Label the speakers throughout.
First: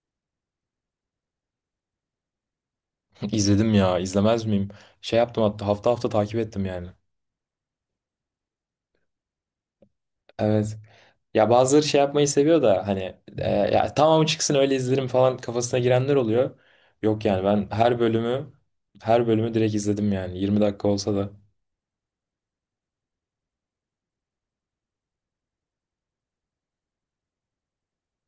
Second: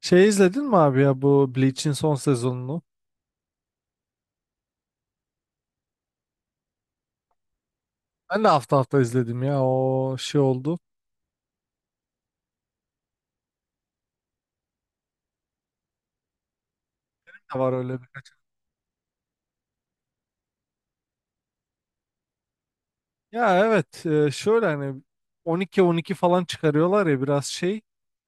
Speaker 1: Şey izledin mi abi ya bu Bleach'in son sezonunu?
Speaker 2: İzledim ya, izlemez miyim? Şey yaptım, hatta hafta hafta takip ettim yani.
Speaker 1: Ben de hafta hafta izledim ya o şey
Speaker 2: Evet.
Speaker 1: oldu.
Speaker 2: Ya, bazıları şey yapmayı seviyor da hani, ya tamam çıksın öyle izlerim falan, kafasına girenler oluyor. Yok yani,
Speaker 1: Ne
Speaker 2: ben
Speaker 1: var
Speaker 2: her
Speaker 1: öyle bir.
Speaker 2: bölümü her bölümü direkt izledim, yani 20 dakika olsa da
Speaker 1: Ya evet, şöyle hani 12-12 falan çıkarıyorlar ya biraz şey.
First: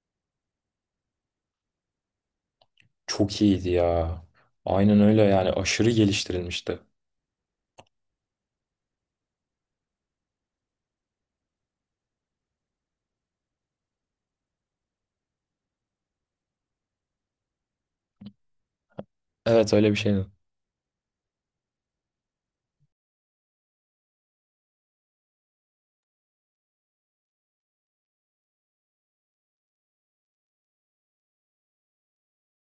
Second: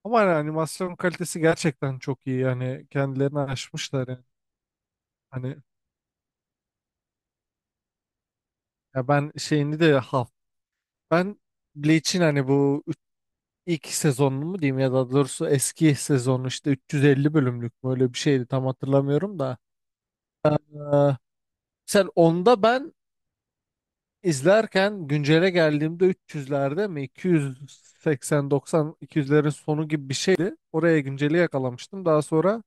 Speaker 1: Ama hani animasyon kalitesi gerçekten çok iyi yani kendilerini
Speaker 2: çok iyiydi ya.
Speaker 1: aşmışlar yani.
Speaker 2: Aynen öyle yani,
Speaker 1: Hani
Speaker 2: aşırı geliştirilmişti.
Speaker 1: ya ben şeyini de ben Bleach'in hani bu ilk sezonunu mu diyeyim ya da doğrusu eski sezonu işte 350 bölümlük mü öyle bir şeydi tam hatırlamıyorum da.
Speaker 2: Evet, öyle bir şeydi.
Speaker 1: Ee, sen onda ben İzlerken güncele geldiğimde 300'lerde mi, 280 90 200'lerin sonu gibi bir şeydi. Oraya günceli yakalamıştım. Daha sonra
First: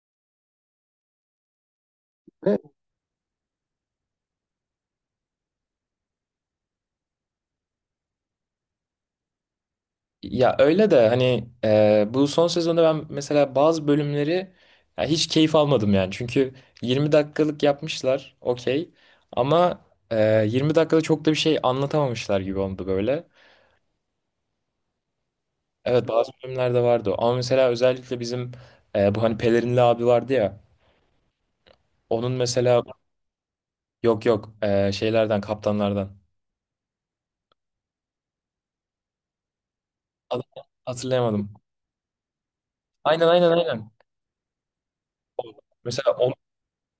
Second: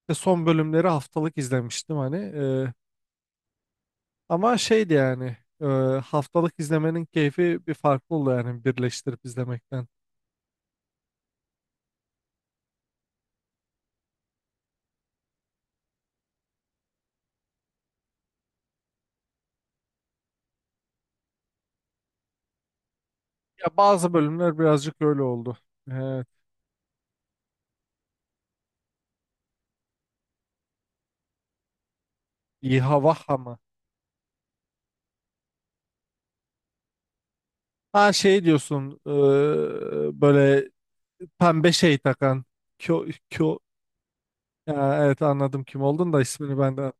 Speaker 1: işte son bölümleri haftalık izlemiştim hani. Ama şeydi yani, haftalık izlemenin keyfi bir farklı oldu yani birleştirip izlemekten.
Speaker 2: Ya öyle de hani, bu son sezonda ben mesela bazı bölümleri ya hiç keyif almadım yani. Çünkü 20 dakikalık yapmışlar, okey, ama 20 dakikada çok da bir şey anlatamamışlar gibi oldu böyle.
Speaker 1: Ya bazı bölümler birazcık öyle oldu.
Speaker 2: Evet,
Speaker 1: Evet.
Speaker 2: bazı bölümlerde vardı o. Ama mesela özellikle bizim, bu hani pelerinli abi vardı ya. Onun mesela,
Speaker 1: İHA VAHA mı?
Speaker 2: yok yok, şeylerden, kaptanlardan.
Speaker 1: Ha şey diyorsun,
Speaker 2: Adını
Speaker 1: böyle
Speaker 2: hatırlayamadım.
Speaker 1: pembe şey takan. Kyo,
Speaker 2: Aynen aynen
Speaker 1: kyo,
Speaker 2: aynen.
Speaker 1: ya evet anladım kim oldun
Speaker 2: Mesela
Speaker 1: da ismini ben de.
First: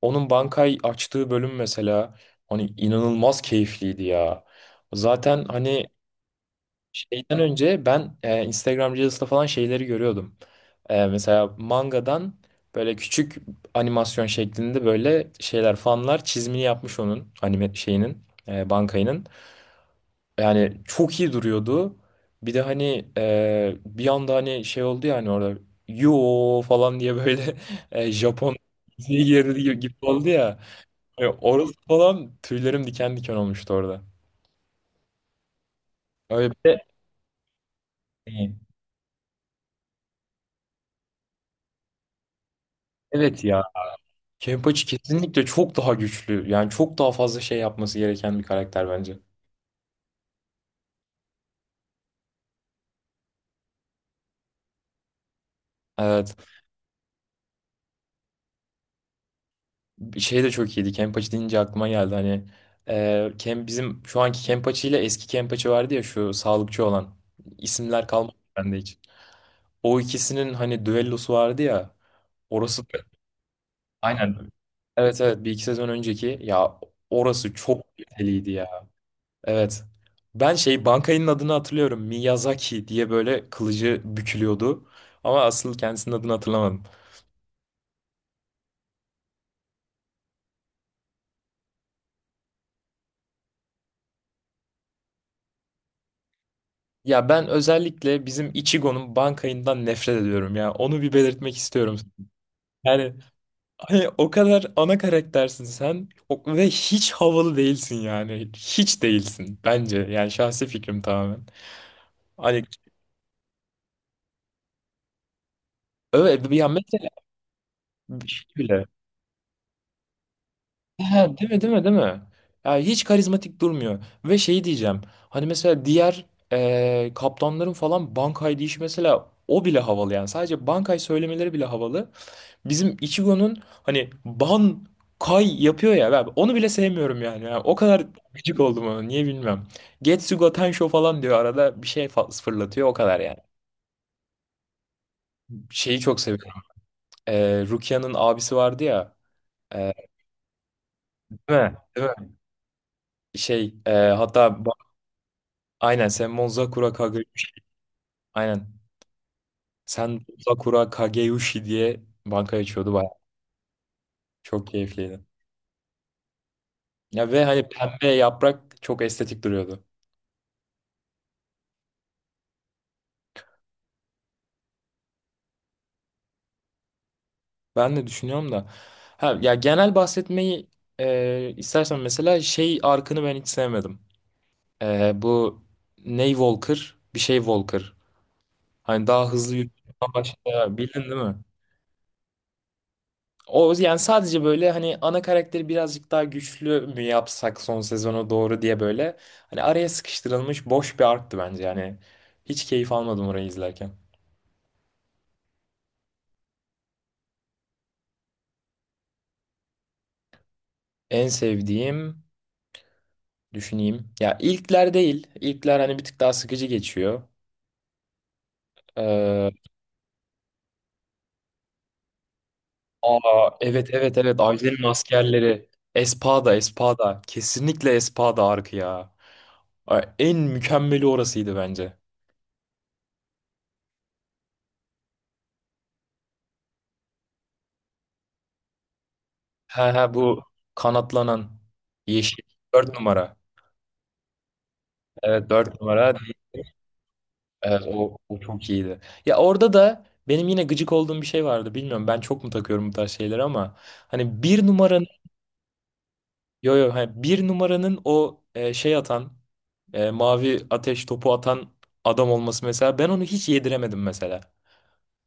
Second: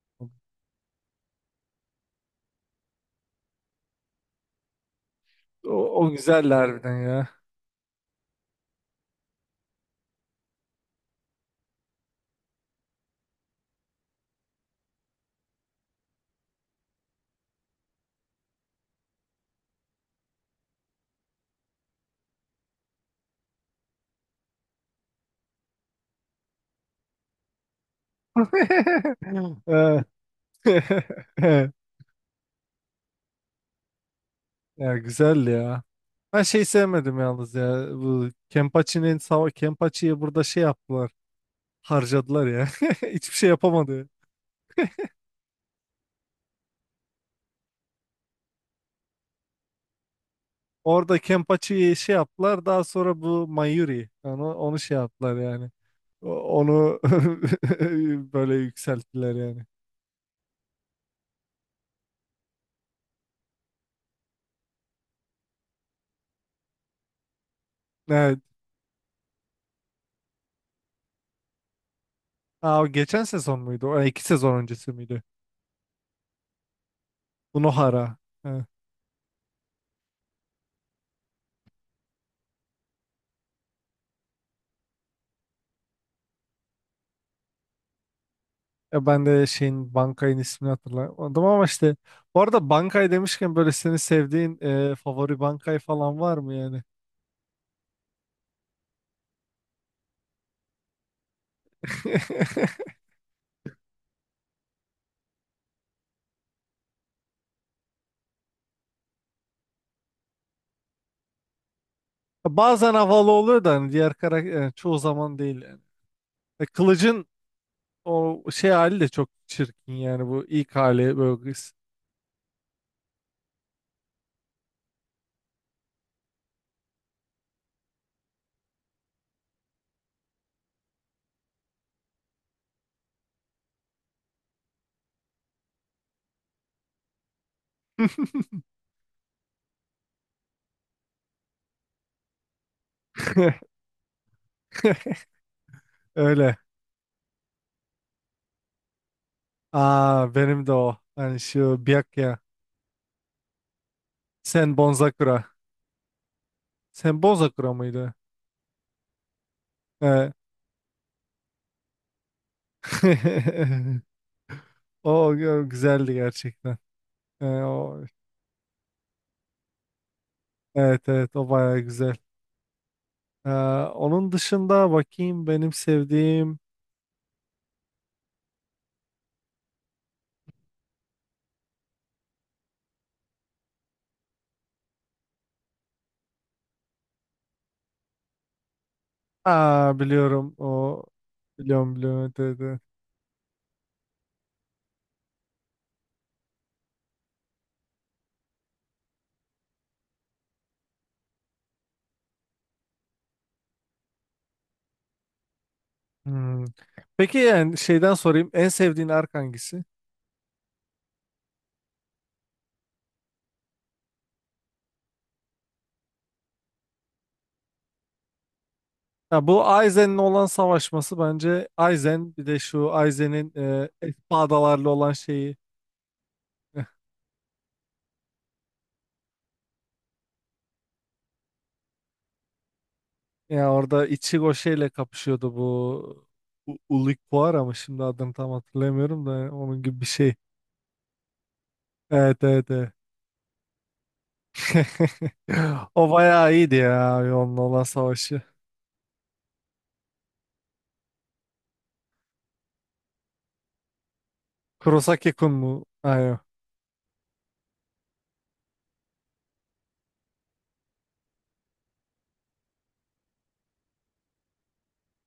Speaker 2: onun bankayı açtığı bölüm mesela hani inanılmaz keyifliydi ya. Zaten hani
Speaker 1: O, o güzeldi harbiden
Speaker 2: şeyden
Speaker 1: ya.
Speaker 2: önce ben, Instagram Reels'ta falan şeyleri görüyordum. Mesela mangadan böyle küçük animasyon şeklinde böyle şeyler, fanlar çizimini yapmış onun anime şeyinin, bankayının. Yani çok iyi duruyordu. Bir de hani, bir anda hani şey oldu ya, hani orada yo falan diye böyle Japon diziye girdi gibi
Speaker 1: Evet.
Speaker 2: oldu ya. Orası falan, tüylerim diken diken olmuştu orada.
Speaker 1: Ya güzeldi ya. Ben
Speaker 2: Öyle bir
Speaker 1: şey
Speaker 2: de,
Speaker 1: sevmedim yalnız ya. Bu Kempachi'nin Kempachi'yi burada şey yaptılar. Harcadılar ya. Hiçbir
Speaker 2: evet
Speaker 1: şey
Speaker 2: ya.
Speaker 1: yapamadı.
Speaker 2: Kenpachi kesinlikle çok daha güçlü. Yani çok daha fazla şey yapması gereken bir karakter bence.
Speaker 1: Orada Kempachi'yi şey yaptılar. Daha sonra bu Mayuri. Onu şey yaptılar yani. O-
Speaker 2: Evet.
Speaker 1: Onu böyle yükselttiler yani.
Speaker 2: Şey de çok iyiydi. Kenpachi deyince aklıma geldi. Hani, bizim şu anki Kenpachi ile eski Kenpachi vardı ya, şu sağlıkçı olan. İsimler kalmadı
Speaker 1: Evet.
Speaker 2: bende hiç. O ikisinin hani düellosu vardı ya.
Speaker 1: Aa,
Speaker 2: Orası
Speaker 1: o geçen sezon muydu? O iki
Speaker 2: aynen.
Speaker 1: sezon öncesi
Speaker 2: Evet
Speaker 1: miydi?
Speaker 2: evet, bir iki sezon önceki ya, orası
Speaker 1: Bu
Speaker 2: çok
Speaker 1: Nohara.
Speaker 2: kaliteliydi ya. Evet. Ben şey bankayının adını hatırlıyorum. Miyazaki diye böyle kılıcı bükülüyordu. Ama asıl kendisinin adını hatırlamadım.
Speaker 1: Ya ben de şeyin Bankay'ın ismini hatırlamadım ama işte bu arada Bankay demişken böyle senin sevdiğin, favori Bankay falan var mı yani?
Speaker 2: Ya, ben özellikle bizim Ichigo'nun bankayından nefret ediyorum ya. Onu bir belirtmek istiyorum. Yani hani o kadar ana karaktersin sen ve hiç havalı değilsin yani. Hiç değilsin bence. Yani, şahsi fikrim tamamen. Hani,
Speaker 1: Bazen havalı oluyor da hani diğer karakter çoğu zaman değil yani.
Speaker 2: evet, bir
Speaker 1: E,
Speaker 2: ya,
Speaker 1: Kılıç'ın o şey
Speaker 2: mesela.
Speaker 1: hali de çok çirkin yani, bu ilk
Speaker 2: He,
Speaker 1: hali böyle
Speaker 2: değil mi, değil
Speaker 1: kız.
Speaker 2: mi, değil mi? Yani hiç karizmatik durmuyor. Ve şey diyeceğim. Hani mesela diğer, kaptanların falan Bankay deyişi mesela, o bile havalı yani. Sadece Bankay söylemeleri bile havalı. Bizim Ichigo'nun hani Bankay yapıyor ya, ben onu bile sevmiyorum yani. Yani o kadar gıcık oldum ona, niye bilmiyorum. Getsugo Tensho falan diyor, arada bir şey fırlatıyor o kadar yani. Şeyi çok
Speaker 1: Öyle.
Speaker 2: seviyorum. Rukia'nın abisi vardı ya. E,
Speaker 1: Aa, benim de o. Hani
Speaker 2: değil mi?
Speaker 1: şu
Speaker 2: Değil mi?
Speaker 1: Byakuya.
Speaker 2: Şey, hatta
Speaker 1: Sen Bonzakura.
Speaker 2: aynen, sen Monzakura
Speaker 1: Sen
Speaker 2: Kageyushi.
Speaker 1: Bonzakura mıydı?
Speaker 2: Aynen. Sen
Speaker 1: Evet.
Speaker 2: Monzakura Kageyushi diye banka açıyordu baya. Çok
Speaker 1: O,
Speaker 2: keyifliydi.
Speaker 1: o güzeldi gerçekten.
Speaker 2: Ya ve
Speaker 1: E,
Speaker 2: hani
Speaker 1: o.
Speaker 2: pembe yaprak çok estetik duruyordu.
Speaker 1: Evet, evet, o baya güzel. Ee, onun dışında bakayım benim sevdiğim.
Speaker 2: Ben de düşünüyorum da. Ha, ya genel bahsetmeyi, istersen mesela şey arkını ben hiç sevmedim. Bu Ney Walker, bir şey Walker. Hani daha hızlı
Speaker 1: Aa,
Speaker 2: yürüyüşten
Speaker 1: biliyorum
Speaker 2: başka bildin
Speaker 1: o.
Speaker 2: değil mi?
Speaker 1: Biliyorum, biliyorum. Evet, evet, evet.
Speaker 2: O yani, sadece böyle hani ana karakteri birazcık daha güçlü mü yapsak son sezona doğru diye böyle, hani araya sıkıştırılmış boş bir arktı bence, yani hiç keyif almadım orayı izlerken.
Speaker 1: Hmm. Peki yani şeyden sorayım, en sevdiğin ark hangisi?
Speaker 2: En sevdiğim, düşüneyim ya, ilkler değil, ilkler hani bir tık daha sıkıcı geçiyor.
Speaker 1: Ya
Speaker 2: Ee,
Speaker 1: bu Aizen'le olan savaşması bence Aizen, bir de şu
Speaker 2: Aa,
Speaker 1: Aizen'in,
Speaker 2: evet evet evet, Aylin'in
Speaker 1: espadalarla olan şeyi.
Speaker 2: askerleri, Espada Espada kesinlikle Espada arkı ya. Ay, en mükemmeli orasıydı bence.
Speaker 1: Ya orada Ichigo şeyle kapışıyordu, bu Ulquiorra, ama şimdi adını tam hatırlamıyorum da,
Speaker 2: He
Speaker 1: onun gibi
Speaker 2: he,
Speaker 1: bir şey.
Speaker 2: bu kanatlanan
Speaker 1: Evet,
Speaker 2: yeşil
Speaker 1: evet, evet.
Speaker 2: 4 numara. Evet, 4
Speaker 1: O
Speaker 2: numara.
Speaker 1: bayağı iyiydi ya abi, onun
Speaker 2: Evet,
Speaker 1: olan
Speaker 2: o
Speaker 1: savaşı.
Speaker 2: çok iyiydi. Ya orada da benim yine gıcık olduğum bir şey vardı. Bilmiyorum, ben çok mu takıyorum bu tarz şeyleri, ama hani bir numaranın
Speaker 1: Kurosaki-kun mu? Aynen.
Speaker 2: yo yo hani bir numaranın o, şey atan, mavi ateş topu atan adam olması mesela, ben onu hiç yediremedim mesela.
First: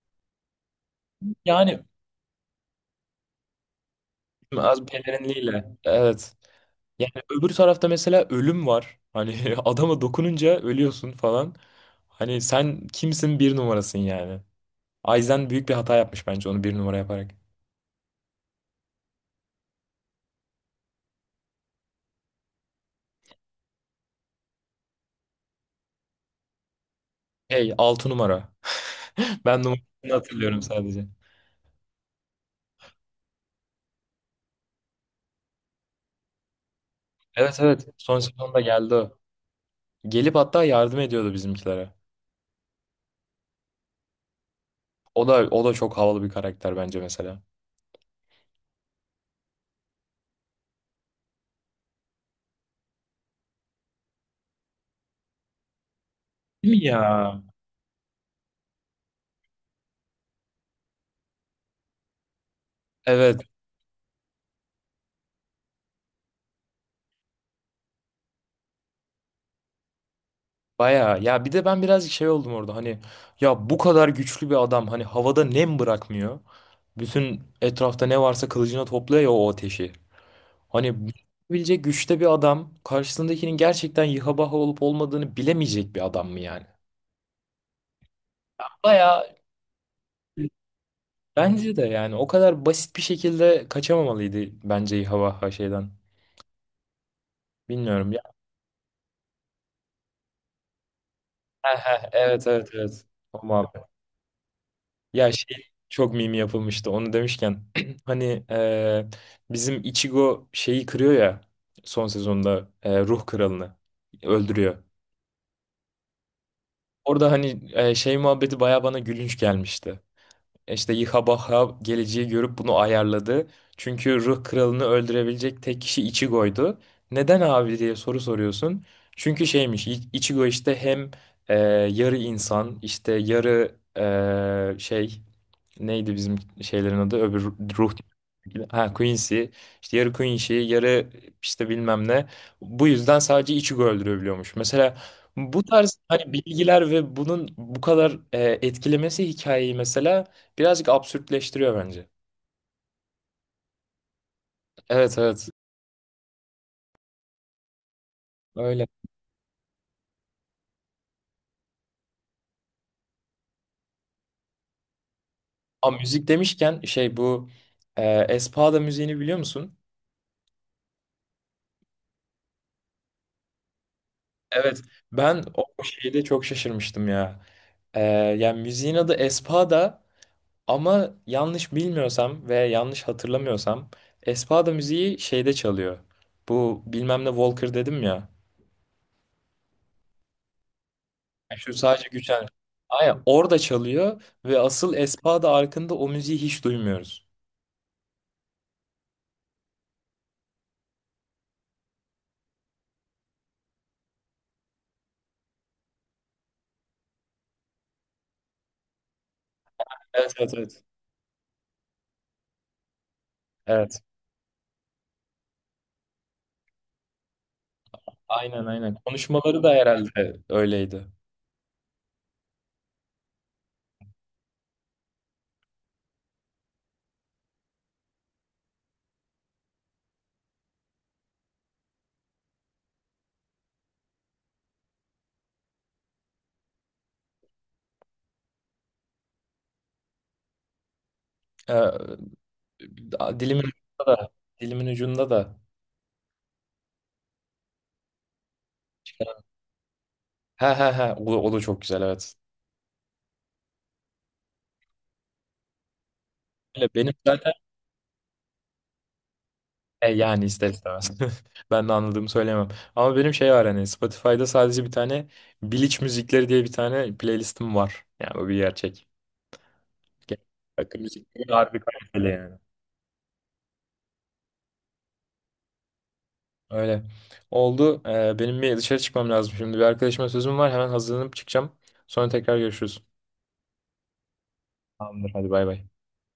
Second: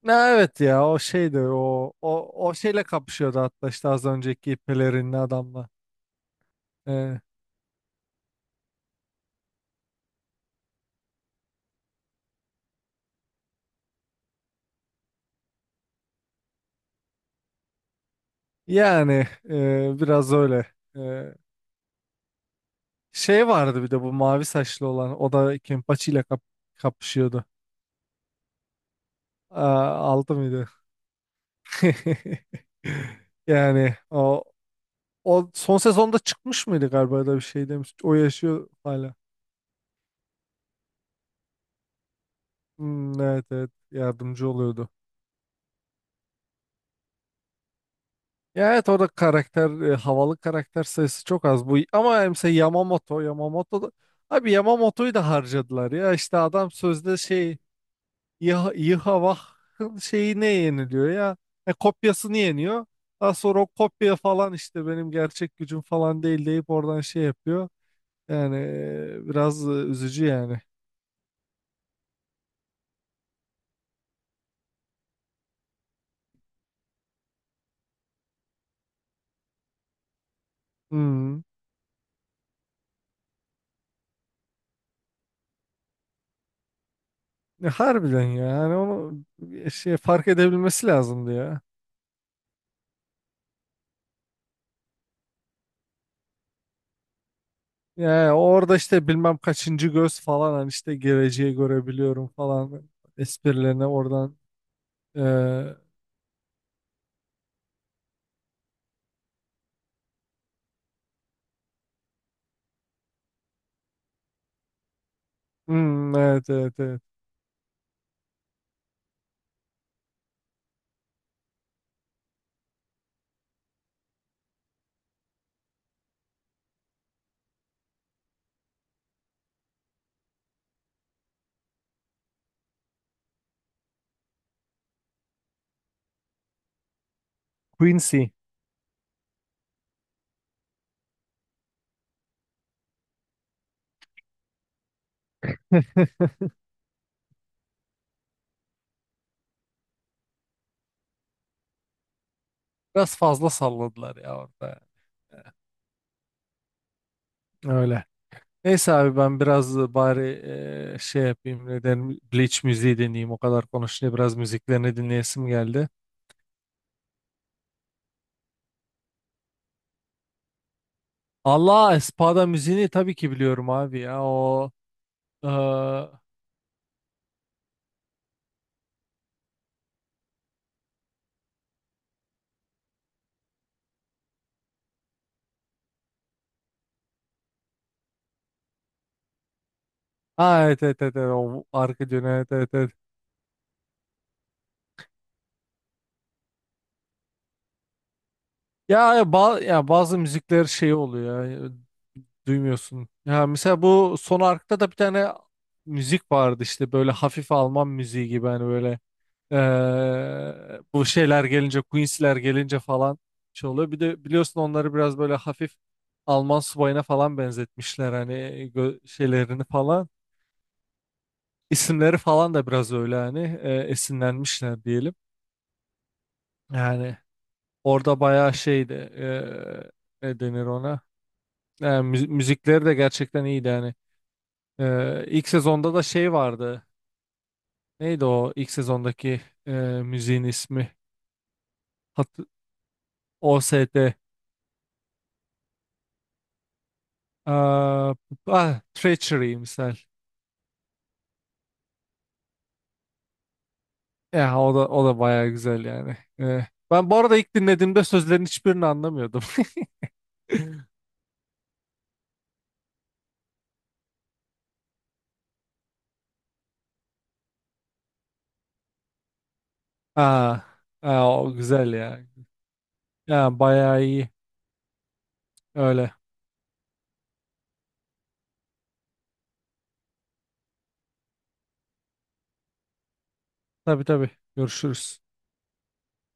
Speaker 1: Ha, evet ya, o şeydi.
Speaker 2: Yani
Speaker 1: O şeyle kapışıyordu, hatta işte az önceki
Speaker 2: az
Speaker 1: pelerinli adamla.
Speaker 2: pelerinliyle. Evet. Yani
Speaker 1: Ee,
Speaker 2: öbür tarafta mesela ölüm var. Hani adama dokununca ölüyorsun falan. Hani sen kimsin, bir numarasın yani. Aizen büyük bir hata yapmış bence onu bir numara yaparak.
Speaker 1: yani, biraz öyle. Ee, şey vardı bir de, bu mavi saçlı olan, o da Kenpachi ile kapışıyordu.
Speaker 2: Hey, 6 numara. Ben
Speaker 1: Aa,
Speaker 2: numarasını
Speaker 1: aldı
Speaker 2: hatırlıyorum
Speaker 1: mıydı?
Speaker 2: sadece.
Speaker 1: Yani o, o son sezonda çıkmış mıydı galiba da bir
Speaker 2: Evet
Speaker 1: şey
Speaker 2: evet,
Speaker 1: demiş. O
Speaker 2: son sezonda
Speaker 1: yaşıyor
Speaker 2: geldi
Speaker 1: hala.
Speaker 2: o. Gelip hatta yardım ediyordu bizimkilere.
Speaker 1: Hmm, evet, evet, yardımcı oluyordu.
Speaker 2: O da o da çok havalı bir karakter bence mesela.
Speaker 1: Ya evet, orada karakter, havalı karakter sayısı çok az bu ama, mesela Yamamoto Yamamoto da, abi Yamamoto'yu da harcadılar ya, işte adam
Speaker 2: Değil mi ya?
Speaker 1: sözde şey, Yıhavah'ın şeyi ne yeniliyor ya, kopyasını yeniyor. Daha
Speaker 2: Evet,
Speaker 1: sonra o kopya falan işte benim gerçek gücüm falan değil deyip oradan şey yapıyor. Yani biraz üzücü yani.
Speaker 2: bayağı. Ya bir de ben birazcık şey oldum orada hani, ya bu kadar güçlü bir adam hani havada nem bırakmıyor. Bütün etrafta ne varsa kılıcına topluyor ya, o ateşi. Hani
Speaker 1: Hmm.
Speaker 2: bilecek güçte bir adam, karşısındakinin gerçekten yıha baha olup olmadığını bilemeyecek bir adam mı yani?
Speaker 1: Ya harbiden ya. Yani onu,
Speaker 2: Bayağı.
Speaker 1: şey fark edebilmesi lazımdı ya.
Speaker 2: Bence de yani o kadar basit bir şekilde kaçamamalıydı bence, İHA şeyden. Bilmiyorum
Speaker 1: Yani
Speaker 2: ya.
Speaker 1: orada işte bilmem kaçıncı göz falan, hani işte geleceği
Speaker 2: Heh heh,
Speaker 1: görebiliyorum
Speaker 2: evet evet
Speaker 1: falan
Speaker 2: evet. O muhabbet.
Speaker 1: esprilerine oradan,
Speaker 2: Ya şey
Speaker 1: eee,
Speaker 2: çok mimi yapılmıştı onu demişken. Hani, e, bizim Ichigo şeyi kırıyor ya son sezonda, ruh kralını öldürüyor.
Speaker 1: hmm, evet, evet, evet.
Speaker 2: Orada hani, şey muhabbeti baya bana gülünç gelmişti. İşte Yihabaha geleceği görüp bunu ayarladı. Çünkü ruh kralını öldürebilecek tek kişi Ichigo'ydu. Neden abi diye soru soruyorsun. Çünkü şeymiş, Ichigo işte hem, e, yarı insan, işte yarı, şey neydi bizim şeylerin adı, öbür ruh,
Speaker 1: Quincy.
Speaker 2: ha Quincy, işte yarı Quincy yarı işte bilmem ne, bu yüzden sadece içi öldürebiliyormuş mesela. Bu tarz hani bilgiler ve bunun bu kadar, etkilemesi hikayeyi mesela, birazcık absürtleştiriyor bence.
Speaker 1: Biraz fazla salladılar ya orada.
Speaker 2: Evet evet,
Speaker 1: Öyle.
Speaker 2: öyle.
Speaker 1: Neyse abi, ben biraz bari şey yapayım, neden Bleach müziği dinleyeyim, o kadar konuşunca biraz müziklerini dinleyesim geldi.
Speaker 2: Ama müzik demişken şey, bu Espada müziğini biliyor musun?
Speaker 1: Allah, Espada müziğini tabii ki biliyorum abi ya, o
Speaker 2: Evet, ben o
Speaker 1: eee,
Speaker 2: şeyde çok şaşırmıştım ya. Yani müziğin adı Espada, ama yanlış bilmiyorsam ve yanlış hatırlamıyorsam Espada müziği şeyde çalıyor. Bu bilmem ne Walker dedim ya.
Speaker 1: ha evet, evet, evet, evet,
Speaker 2: Yani,
Speaker 1: o
Speaker 2: şu sadece
Speaker 1: arka dönüyor,
Speaker 2: güçlen.
Speaker 1: evet, evet, evet.
Speaker 2: Aynen, orada çalıyor ve asıl Espada arkında o müziği hiç duymuyoruz.
Speaker 1: Ya, ya, ya bazı müzikler şey oluyor ya, duymuyorsun. Ya mesela bu son arkta da bir tane müzik vardı, işte böyle hafif Alman müziği gibi hani, böyle
Speaker 2: Evet evet evet.
Speaker 1: bu şeyler gelince, Queen's'ler gelince falan şey oluyor. Bir
Speaker 2: Evet.
Speaker 1: de biliyorsun, onları biraz böyle hafif Alman subayına falan benzetmişler hani,
Speaker 2: Aynen aynen. Konuşmaları
Speaker 1: şeylerini
Speaker 2: da
Speaker 1: falan.
Speaker 2: herhalde öyleydi.
Speaker 1: İsimleri falan da biraz öyle hani, esinlenmişler diyelim. Yani orada bayağı şeydi, ne denir ona? Yani müzikleri de gerçekten iyiydi yani. İlk sezonda da şey vardı. Neydi o ilk sezondaki, müziğin ismi? Hat
Speaker 2: Ee, dilimin ucunda
Speaker 1: OST.
Speaker 2: da. Dilimin ucunda da.
Speaker 1: Aa, ah, Treachery misal.
Speaker 2: He he he. O da çok güzel, evet.
Speaker 1: Ya o da, o da bayağı güzel yani.
Speaker 2: Öyle.
Speaker 1: Ben
Speaker 2: Benim
Speaker 1: bu arada
Speaker 2: zaten.
Speaker 1: ilk dinlediğimde sözlerin hiçbirini anlamıyordum.
Speaker 2: E, yani ister istemez. Ben de anladığımı söyleyemem. Ama benim şey var hani, Spotify'da sadece bir tane, Biliç müzikleri diye bir tane playlistim var. Yani bu bir gerçek. Ge-
Speaker 1: Aa,
Speaker 2: Akım
Speaker 1: aa, o
Speaker 2: müzikleri harbi
Speaker 1: güzel ya.
Speaker 2: kaliteli yani.
Speaker 1: Ya bayağı iyi. Öyle.
Speaker 2: Öyle. Oldu. Benim bir dışarı çıkmam lazım şimdi. Bir arkadaşıma sözüm var. Hemen hazırlanıp çıkacağım. Sonra tekrar görüşürüz.
Speaker 1: Tabii, tabii. Görüşürüz.
Speaker 2: Tamamdır. Hadi bay bay.